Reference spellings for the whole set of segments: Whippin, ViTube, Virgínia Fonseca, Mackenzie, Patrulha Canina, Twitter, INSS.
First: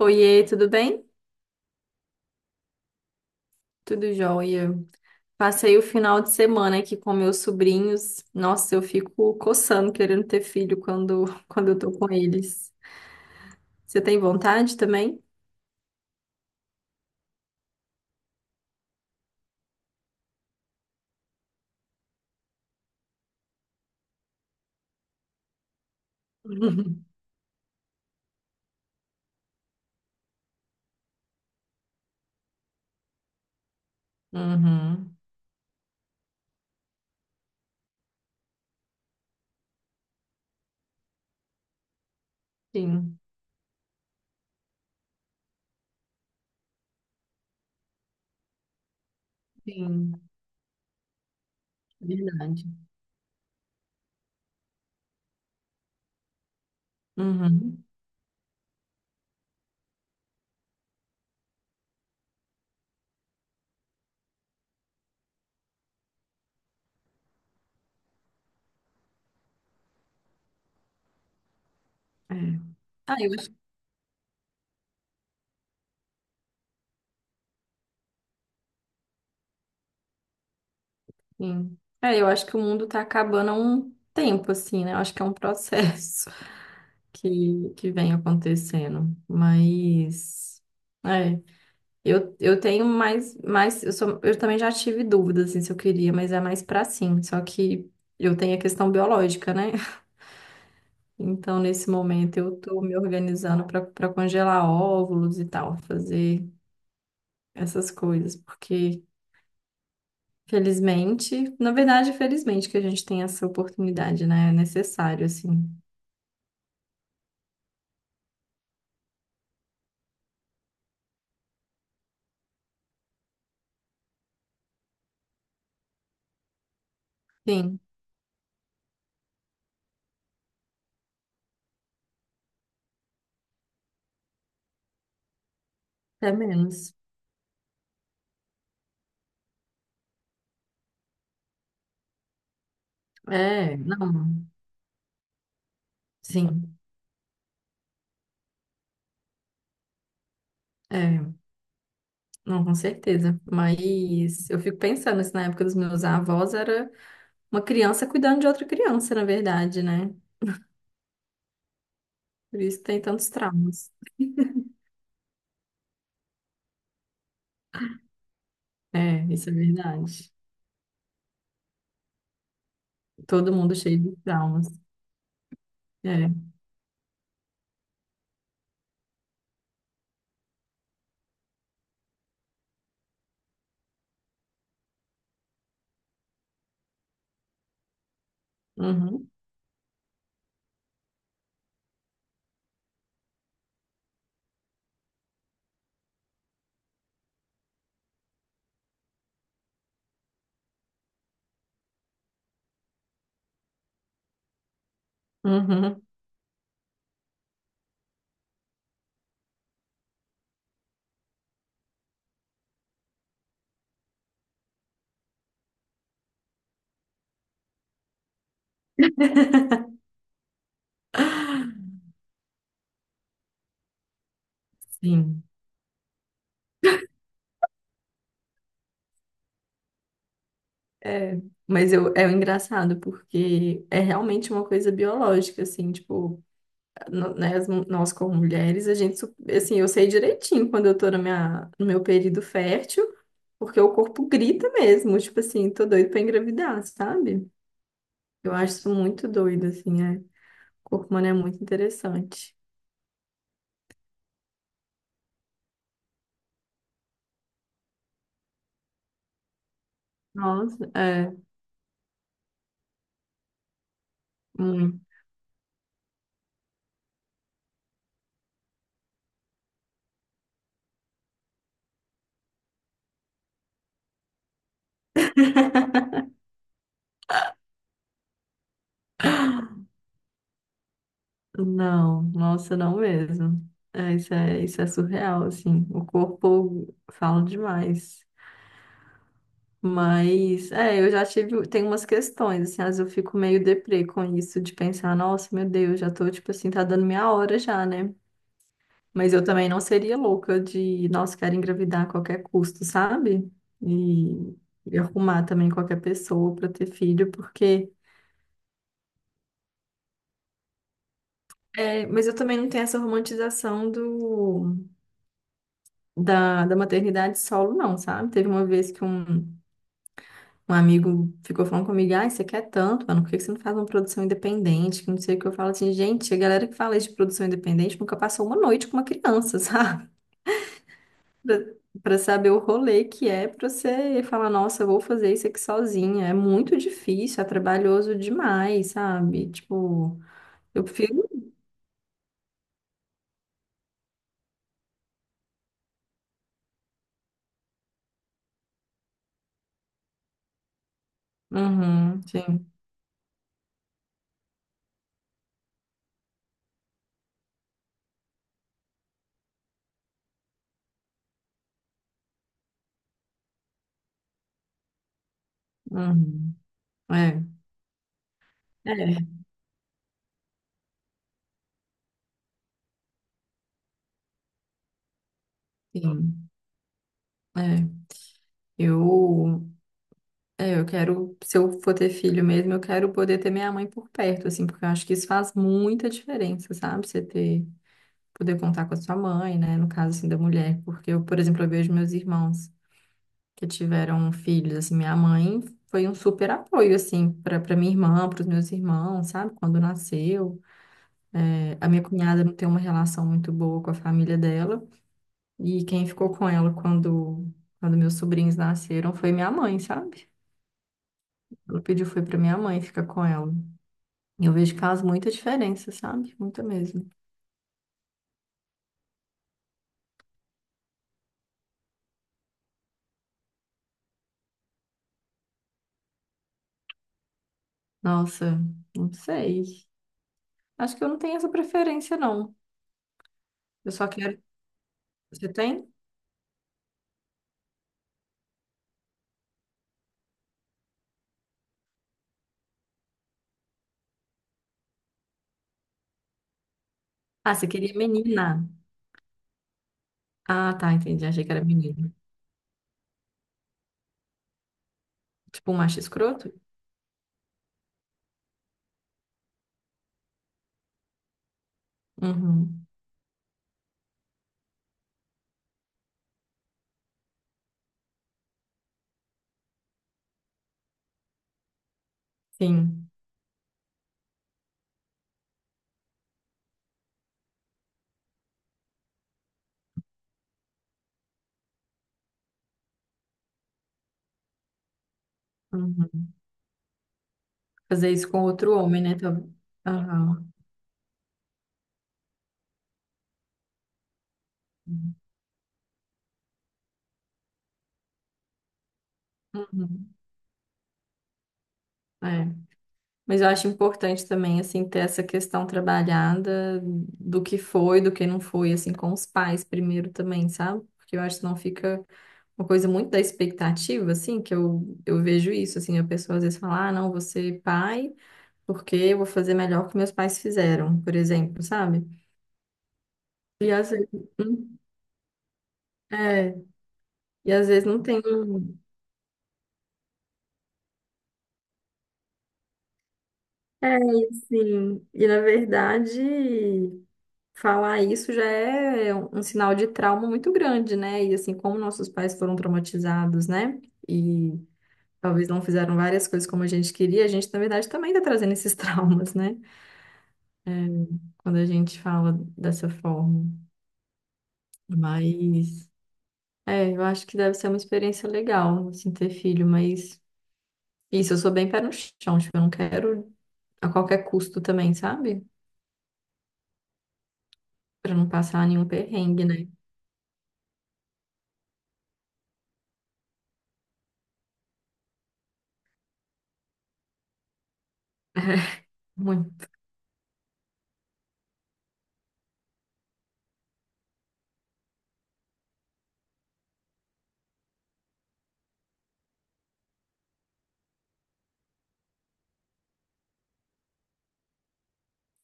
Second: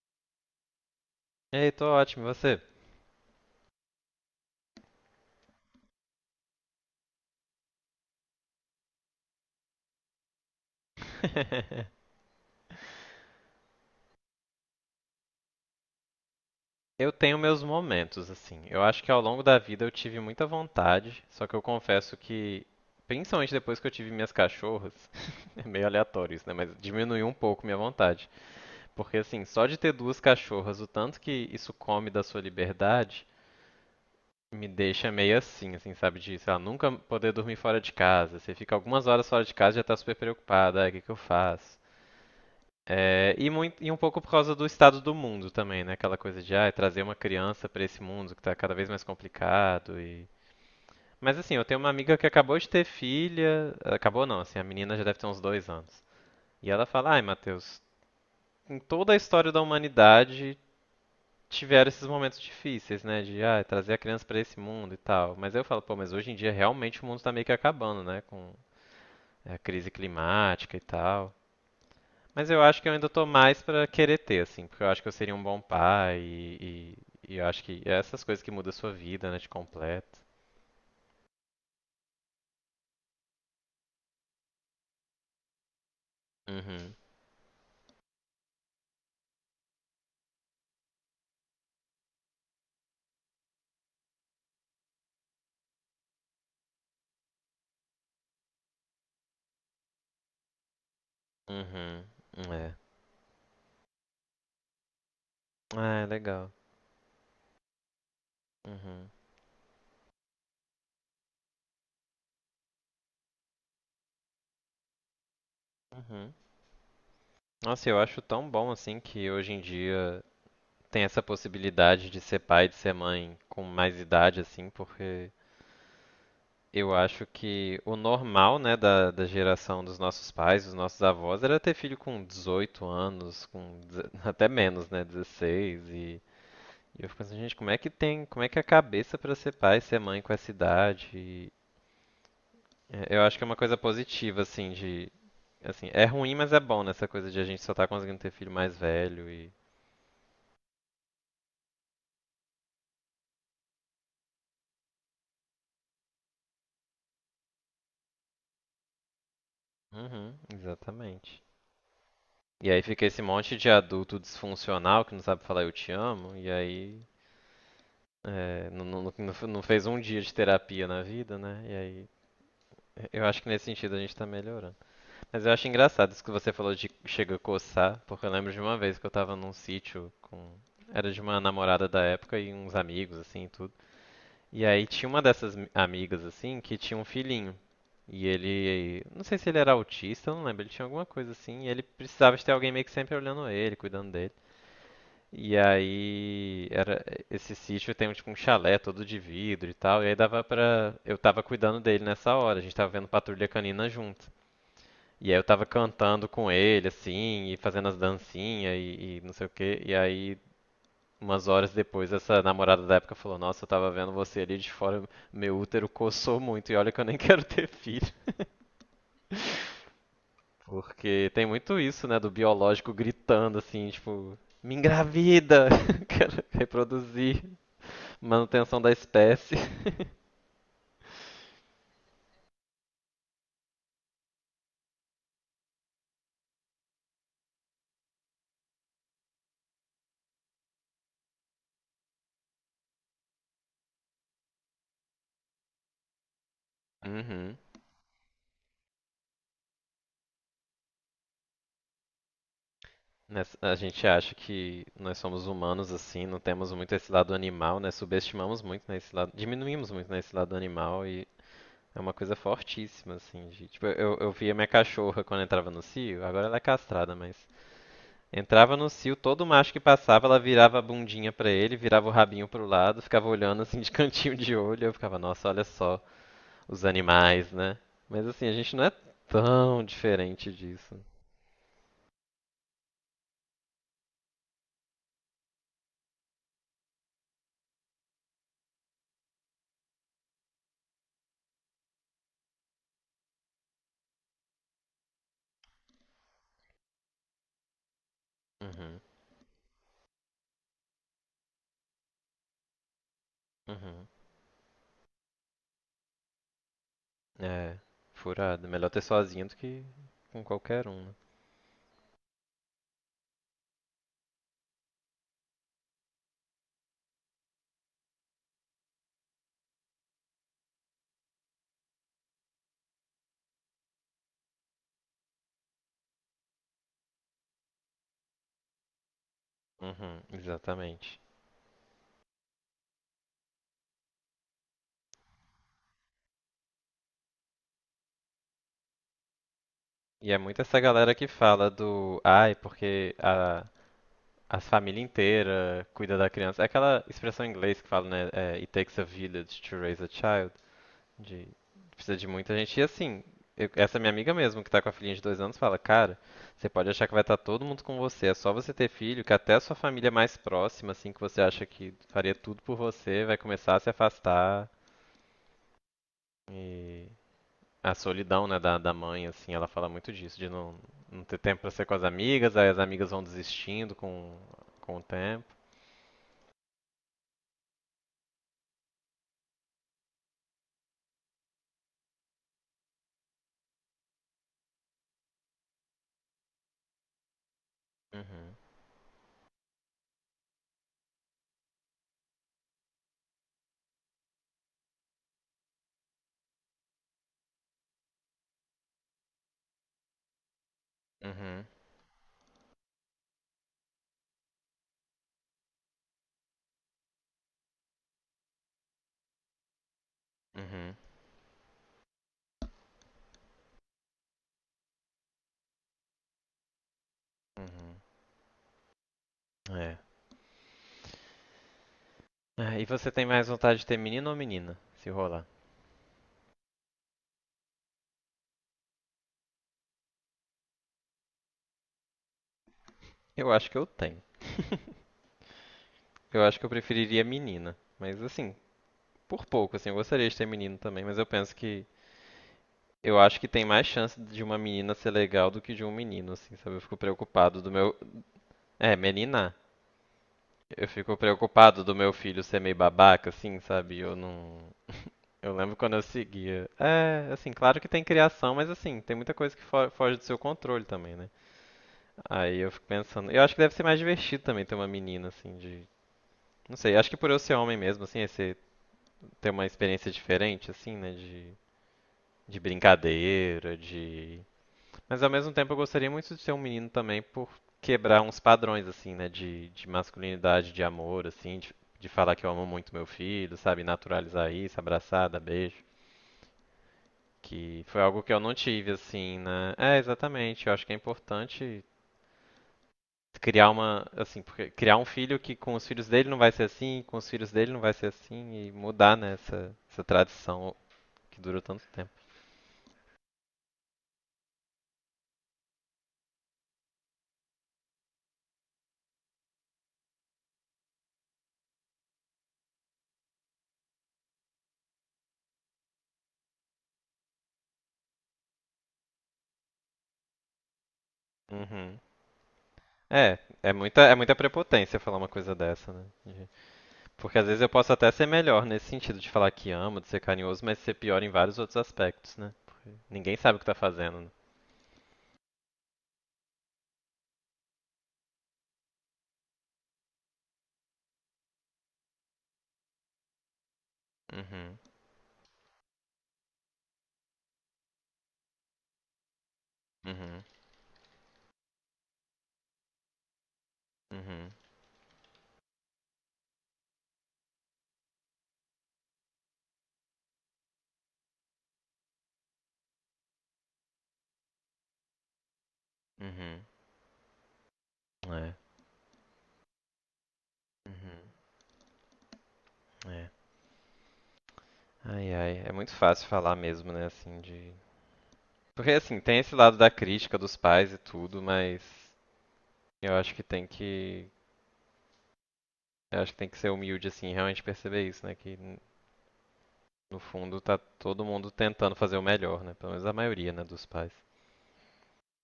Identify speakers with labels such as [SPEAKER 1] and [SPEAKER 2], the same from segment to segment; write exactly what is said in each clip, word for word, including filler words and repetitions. [SPEAKER 1] Oiê, tudo bem?
[SPEAKER 2] Ei, tô ótimo, e você?
[SPEAKER 1] Tudo jóia. Passei o final de semana aqui com meus sobrinhos. Nossa, eu fico coçando querendo ter filho quando, quando eu tô com eles. Você tem vontade também?
[SPEAKER 2] Eu tenho meus momentos, assim. Eu acho que ao longo da vida eu tive muita vontade, só que eu confesso que, principalmente depois que eu tive minhas cachorras, é meio aleatório isso, né? Mas diminuiu um pouco minha vontade. Porque, assim, só de ter duas cachorras, o tanto que isso come da sua liberdade, me deixa
[SPEAKER 1] Uhum.
[SPEAKER 2] meio assim, assim, sabe? De, sei lá, nunca poder dormir fora de casa. Você fica algumas horas fora de casa e já tá super preocupada. Ai, o que que eu faço?
[SPEAKER 1] Sim,
[SPEAKER 2] É, e, muito, e um pouco por causa do estado do mundo também, né? Aquela coisa de ah, trazer uma criança pra esse mundo que tá cada vez mais complicado
[SPEAKER 1] sim,
[SPEAKER 2] e... Mas assim, eu tenho uma amiga que acabou
[SPEAKER 1] verdade.
[SPEAKER 2] de ter filha, acabou não, assim, a menina já deve ter uns dois anos. E ela fala, ai, Matheus,
[SPEAKER 1] Uhum.
[SPEAKER 2] em toda a história da humanidade tiveram esses momentos difíceis, né? De ah, trazer a criança pra esse mundo e tal. Mas aí eu falo, pô, mas hoje em dia realmente o mundo tá meio que acabando, né? Com é, a crise climática e tal.
[SPEAKER 1] É.
[SPEAKER 2] Mas eu acho que eu ainda
[SPEAKER 1] Ah,
[SPEAKER 2] tô
[SPEAKER 1] eu acho que
[SPEAKER 2] mais pra querer ter, assim, porque eu acho que eu seria um bom pai e, e, e eu acho que é essas coisas que mudam a sua vida, né, te completa.
[SPEAKER 1] sim. É, eu acho que o mundo tá acabando há um tempo, assim, né? Eu acho que é um processo
[SPEAKER 2] Uhum,
[SPEAKER 1] que, que vem acontecendo. Mas. É. Eu, eu tenho mais, mais eu, sou, eu também já tive dúvidas assim, se eu queria, mas é mais pra sim. Só que eu tenho a questão biológica, né? Então, nesse
[SPEAKER 2] uhum,
[SPEAKER 1] momento, eu
[SPEAKER 2] é.
[SPEAKER 1] tô me organizando pra para congelar óvulos e tal,
[SPEAKER 2] Ah, é
[SPEAKER 1] fazer
[SPEAKER 2] legal.
[SPEAKER 1] essas coisas, porque,
[SPEAKER 2] Uhum,
[SPEAKER 1] felizmente, na verdade, felizmente que a gente tem essa oportunidade, né? É necessário, assim.
[SPEAKER 2] uhum. Nossa, eu acho tão bom, assim, que hoje em dia tem essa possibilidade de ser pai, de ser mãe com mais idade, assim, porque eu acho que
[SPEAKER 1] Sim,
[SPEAKER 2] o normal, né, da, da geração dos nossos pais, dos nossos avós, era ter filho com dezoito anos, com deze- até menos, né, dezesseis e
[SPEAKER 1] até menos.
[SPEAKER 2] E eu fico pensando, gente, como é que tem, como é que é a cabeça pra ser pai, ser mãe com essa idade? E, é, eu acho que é uma coisa
[SPEAKER 1] É,
[SPEAKER 2] positiva,
[SPEAKER 1] não,
[SPEAKER 2] assim, de, assim, é ruim, mas é
[SPEAKER 1] sim.
[SPEAKER 2] bom nessa coisa de a gente só tá conseguindo ter filho mais velho e,
[SPEAKER 1] É, não, com certeza. Mas eu fico pensando, assim, na época dos meus avós era. Uma criança cuidando de outra criança, na verdade, né?
[SPEAKER 2] uhum, exatamente.
[SPEAKER 1] Por
[SPEAKER 2] E aí
[SPEAKER 1] isso tem
[SPEAKER 2] fica esse
[SPEAKER 1] tantos
[SPEAKER 2] monte de
[SPEAKER 1] traumas.
[SPEAKER 2] adulto disfuncional que não sabe falar eu te amo, e aí é, não, não,
[SPEAKER 1] É,
[SPEAKER 2] não-
[SPEAKER 1] isso é
[SPEAKER 2] não fez um dia de
[SPEAKER 1] verdade.
[SPEAKER 2] terapia na vida, né? E aí eu acho que
[SPEAKER 1] Todo
[SPEAKER 2] nesse
[SPEAKER 1] mundo
[SPEAKER 2] sentido a
[SPEAKER 1] cheio
[SPEAKER 2] gente
[SPEAKER 1] de
[SPEAKER 2] tá
[SPEAKER 1] traumas.
[SPEAKER 2] melhorando. Mas eu acho engraçado isso
[SPEAKER 1] É.
[SPEAKER 2] que você falou de chega a coçar, porque eu lembro de uma vez que eu tava num sítio com. Era de uma namorada da época e uns amigos, assim, e tudo. E aí tinha uma dessas mi- amigas, assim, que tinha um filhinho. E ele. Não
[SPEAKER 1] Uhum.
[SPEAKER 2] sei se ele era autista, eu não lembro. Ele tinha alguma coisa assim. E ele precisava de ter alguém meio que sempre olhando ele, cuidando dele. E aí. Era, esse sítio tem um, tipo um chalé todo de vidro e tal. E aí dava pra. Eu tava cuidando dele nessa hora. A gente tava vendo Patrulha Canina junto. E aí eu tava
[SPEAKER 1] Uhum.
[SPEAKER 2] cantando com ele, assim, e fazendo as dancinhas e, e não sei o quê. E aí, umas horas depois, essa namorada da época falou: Nossa, eu tava vendo você ali de fora, meu útero coçou muito, e olha que eu nem quero ter filho. Porque tem muito isso, né, do biológico gritando, assim, tipo: Me
[SPEAKER 1] Sim.
[SPEAKER 2] engravida! Quero reproduzir, manutenção da espécie.
[SPEAKER 1] É. Mas eu, é engraçado, porque é realmente uma coisa biológica, assim, tipo, no- né, as mu- nós como mulheres, a gente, su- assim, eu sei direitinho quando eu tô na minha, no meu período fértil, porque o corpo grita mesmo, tipo assim, tô doido pra engravidar, sabe?
[SPEAKER 2] Uhum.
[SPEAKER 1] Eu acho isso muito doido, assim, é. Corpo humano é muito interessante.
[SPEAKER 2] Nessa- A gente acha que nós somos humanos assim, não temos muito esse lado animal, né? Subestimamos muito nesse lado, diminuímos muito nesse lado
[SPEAKER 1] Nossa,
[SPEAKER 2] animal e
[SPEAKER 1] é,
[SPEAKER 2] é uma coisa fortíssima assim, de, tipo, eu, eu via minha
[SPEAKER 1] hum,
[SPEAKER 2] cachorra quando entrava no cio, agora ela é castrada, mas entrava no cio, todo macho que passava, ela virava a bundinha pra ele, virava o rabinho pro lado, ficava olhando assim de cantinho de olho, eu ficava, nossa, olha só os animais, né? Mas assim, a gente não é tão diferente disso.
[SPEAKER 1] não, nossa, não mesmo. É, isso é, isso é surreal, assim. O corpo fala demais. Mas, é, eu já tive, tem umas questões, assim, às vezes eu fico meio deprê com isso, de pensar, nossa, meu Deus, já tô, tipo assim, tá dando minha hora já, né?
[SPEAKER 2] Uhum,
[SPEAKER 1] Mas eu também não seria louca de, nossa, quero engravidar a qualquer custo, sabe?
[SPEAKER 2] uhum.
[SPEAKER 1] E, e arrumar também qualquer pessoa pra ter filho,
[SPEAKER 2] É,
[SPEAKER 1] porque.
[SPEAKER 2] furado. Melhor ter sozinho do que com qualquer um, né?
[SPEAKER 1] É, mas eu também não tenho essa romantização do, da, da maternidade solo, não, sabe? Teve uma vez que um, um amigo ficou falando comigo, ai, você quer tanto, mano, por que que você não faz uma produção independente? Que não sei o que eu falo assim, gente, a galera que fala de produção independente nunca passou uma noite com uma criança, sabe?
[SPEAKER 2] Uhum, exatamente.
[SPEAKER 1] Pra, pra saber o rolê que é pra você falar, nossa, eu vou fazer isso aqui sozinha. É muito difícil, é trabalhoso demais, sabe? Tipo,
[SPEAKER 2] E é muito essa
[SPEAKER 1] eu
[SPEAKER 2] galera
[SPEAKER 1] prefiro.
[SPEAKER 2] que fala do, ai, porque a, as família inteira cuida da criança. É aquela expressão em inglês que fala, né? É, It takes a village to raise a child. De, precisa
[SPEAKER 1] Uhum,
[SPEAKER 2] de muita
[SPEAKER 1] sim.
[SPEAKER 2] gente. E assim, eu- essa minha amiga mesmo, que tá com a filhinha de dois anos, fala, cara, você pode achar que vai estar todo mundo com você. É só você ter filho, que até a sua família mais próxima, assim, que você acha que faria tudo por você, vai começar a se afastar.
[SPEAKER 1] Uhum.
[SPEAKER 2] E
[SPEAKER 1] É.
[SPEAKER 2] a solidão, né, da, da mãe,
[SPEAKER 1] É.
[SPEAKER 2] assim, ela fala muito disso, de não, não ter tempo pra ser com as amigas, aí as amigas vão desistindo com, com o tempo.
[SPEAKER 1] Sim. É, eu, é, eu quero, se eu for ter filho mesmo, eu quero poder ter minha mãe por perto, assim, porque eu acho que isso faz muita diferença, sabe? Você ter,
[SPEAKER 2] Uhum,
[SPEAKER 1] poder contar com a sua mãe, né? No caso, assim, da mulher, porque eu, por exemplo, eu vejo meus irmãos que tiveram filhos, assim, minha mãe foi um super apoio, assim, para para minha irmã, para os meus irmãos, sabe? Quando nasceu.
[SPEAKER 2] uhum,
[SPEAKER 1] É, a minha cunhada não tem uma relação muito boa com a família dela, e quem ficou com ela quando, quando meus sobrinhos nasceram foi minha mãe, sabe?
[SPEAKER 2] uhum,
[SPEAKER 1] Ela pediu foi pra minha mãe ficar com ela. E eu vejo que faz muita diferença, sabe? Muita mesmo.
[SPEAKER 2] uhum. É. Ah, e você tem mais vontade de ter menino ou menina, se rolar?
[SPEAKER 1] Nossa, não sei. Acho que eu não tenho essa preferência, não.
[SPEAKER 2] Eu acho que eu
[SPEAKER 1] Eu só
[SPEAKER 2] tenho.
[SPEAKER 1] quero. Você tem?
[SPEAKER 2] Eu acho que eu preferiria menina, mas assim, por pouco, assim, eu gostaria de ter menino também, mas eu penso que eu acho que tem mais chance de uma menina ser legal do que de um menino, assim, sabe? Eu fico
[SPEAKER 1] Ah,
[SPEAKER 2] preocupado
[SPEAKER 1] você
[SPEAKER 2] do
[SPEAKER 1] queria
[SPEAKER 2] meu.
[SPEAKER 1] menina.
[SPEAKER 2] É, menina.
[SPEAKER 1] Ah,
[SPEAKER 2] Eu
[SPEAKER 1] tá,
[SPEAKER 2] fico
[SPEAKER 1] entendi. Achei que era
[SPEAKER 2] preocupado do meu
[SPEAKER 1] menino.
[SPEAKER 2] filho ser meio babaca, assim, sabe? Eu não. Eu
[SPEAKER 1] Tipo
[SPEAKER 2] lembro
[SPEAKER 1] um
[SPEAKER 2] quando
[SPEAKER 1] macho
[SPEAKER 2] eu
[SPEAKER 1] escroto?
[SPEAKER 2] seguia. É, assim, claro que tem criação, mas assim, tem muita coisa que fo- foge do seu controle também, né? Aí eu fico
[SPEAKER 1] Uhum.
[SPEAKER 2] pensando. Eu acho que deve ser mais divertido também ter uma menina, assim, de. Não sei, acho que por eu ser homem mesmo, assim, é ser... ter uma experiência diferente, assim, né? De. De
[SPEAKER 1] Sim.
[SPEAKER 2] brincadeira, de. Mas ao mesmo tempo eu gostaria muito de ser um menino também por quebrar uns padrões, assim, né? De, de masculinidade, de amor, assim, de, de falar que eu amo muito meu filho, sabe? Naturalizar isso, abraçar, dar beijo.
[SPEAKER 1] Uhum.
[SPEAKER 2] Que foi
[SPEAKER 1] Fazer
[SPEAKER 2] algo
[SPEAKER 1] isso
[SPEAKER 2] que eu
[SPEAKER 1] com
[SPEAKER 2] não
[SPEAKER 1] outro
[SPEAKER 2] tive,
[SPEAKER 1] homem, né?
[SPEAKER 2] assim,
[SPEAKER 1] Tá-
[SPEAKER 2] né? É,
[SPEAKER 1] Aham.
[SPEAKER 2] exatamente. Eu acho que é importante criar uma, assim, porque criar um filho que com os filhos dele não vai ser assim, com os filhos dele não vai ser assim, e mudar, né, essa, essa
[SPEAKER 1] Uhum.
[SPEAKER 2] tradição que durou tanto tempo.
[SPEAKER 1] É. Mas eu acho importante também, assim, ter essa questão trabalhada do que foi, do que não foi, assim, com os pais primeiro também, sabe? Porque eu acho que não fica uma coisa muito da expectativa, assim, que eu, eu vejo isso, assim, a pessoa às vezes fala, ah, não, vou ser pai porque eu vou fazer melhor que meus pais fizeram, por exemplo,
[SPEAKER 2] Uhum.
[SPEAKER 1] sabe?
[SPEAKER 2] É,
[SPEAKER 1] E
[SPEAKER 2] é
[SPEAKER 1] às
[SPEAKER 2] muita,
[SPEAKER 1] vezes,
[SPEAKER 2] é muita
[SPEAKER 1] hum,
[SPEAKER 2] prepotência falar uma coisa dessa, né?
[SPEAKER 1] é,
[SPEAKER 2] Porque às
[SPEAKER 1] e
[SPEAKER 2] vezes
[SPEAKER 1] às
[SPEAKER 2] eu
[SPEAKER 1] vezes
[SPEAKER 2] posso
[SPEAKER 1] não
[SPEAKER 2] até
[SPEAKER 1] tem,
[SPEAKER 2] ser melhor
[SPEAKER 1] um-
[SPEAKER 2] nesse sentido de falar que amo, de ser carinhoso, mas ser pior em vários outros aspectos, né? Porque ninguém sabe o que tá
[SPEAKER 1] é,
[SPEAKER 2] fazendo, né?
[SPEAKER 1] e assim, e na verdade... Falar isso já é um um sinal de trauma muito grande, né? E assim, como nossos pais foram traumatizados, né? E
[SPEAKER 2] Uhum,
[SPEAKER 1] talvez não fizeram várias coisas como a gente queria, a gente, na verdade, também tá trazendo esses traumas, né?
[SPEAKER 2] uhum,
[SPEAKER 1] É, quando a gente fala dessa forma.
[SPEAKER 2] uhum,
[SPEAKER 1] Mas, é, eu acho que deve ser uma experiência legal, assim, ter filho, mas isso, eu sou bem pé no chão, tipo, eu não quero a qualquer custo também, sabe?
[SPEAKER 2] uhum.
[SPEAKER 1] Pra não
[SPEAKER 2] É,
[SPEAKER 1] passar nenhum perrengue, né?
[SPEAKER 2] uhum, é. Ai, ai, é muito fácil falar mesmo, né? Assim, de. Porque assim, tem esse
[SPEAKER 1] Muito.
[SPEAKER 2] lado da crítica dos pais e tudo, mas eu acho que tem que. Eu acho que tem que ser humilde, assim, e realmente perceber isso, né? Que n- no fundo tá todo mundo tentando fazer o melhor, né? Pelo menos a maioria, né, dos pais.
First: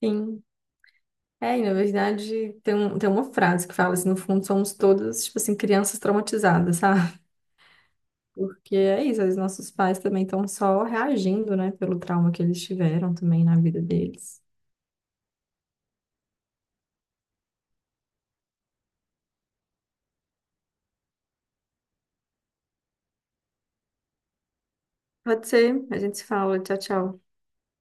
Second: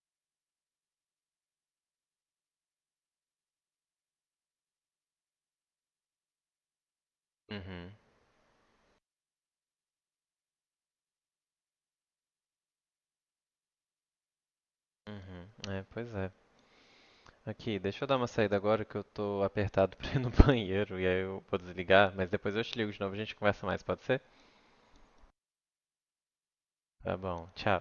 [SPEAKER 1] Sim. É, e na verdade tem, um, tem uma frase que fala assim, no fundo somos todos, tipo assim, crianças traumatizadas, sabe?
[SPEAKER 2] Uhum,
[SPEAKER 1] Porque é isso, os nossos pais também estão só reagindo, né, pelo trauma que eles tiveram também na vida deles.
[SPEAKER 2] uhum. É, pois é. Aqui, deixa eu dar uma saída agora que eu tô apertado pra ir no banheiro e aí eu vou desligar, mas depois eu te ligo de novo, a gente conversa mais, pode ser?
[SPEAKER 1] Pode ser, a gente se fala, tchau,
[SPEAKER 2] Tá
[SPEAKER 1] tchau.
[SPEAKER 2] bom, tchau.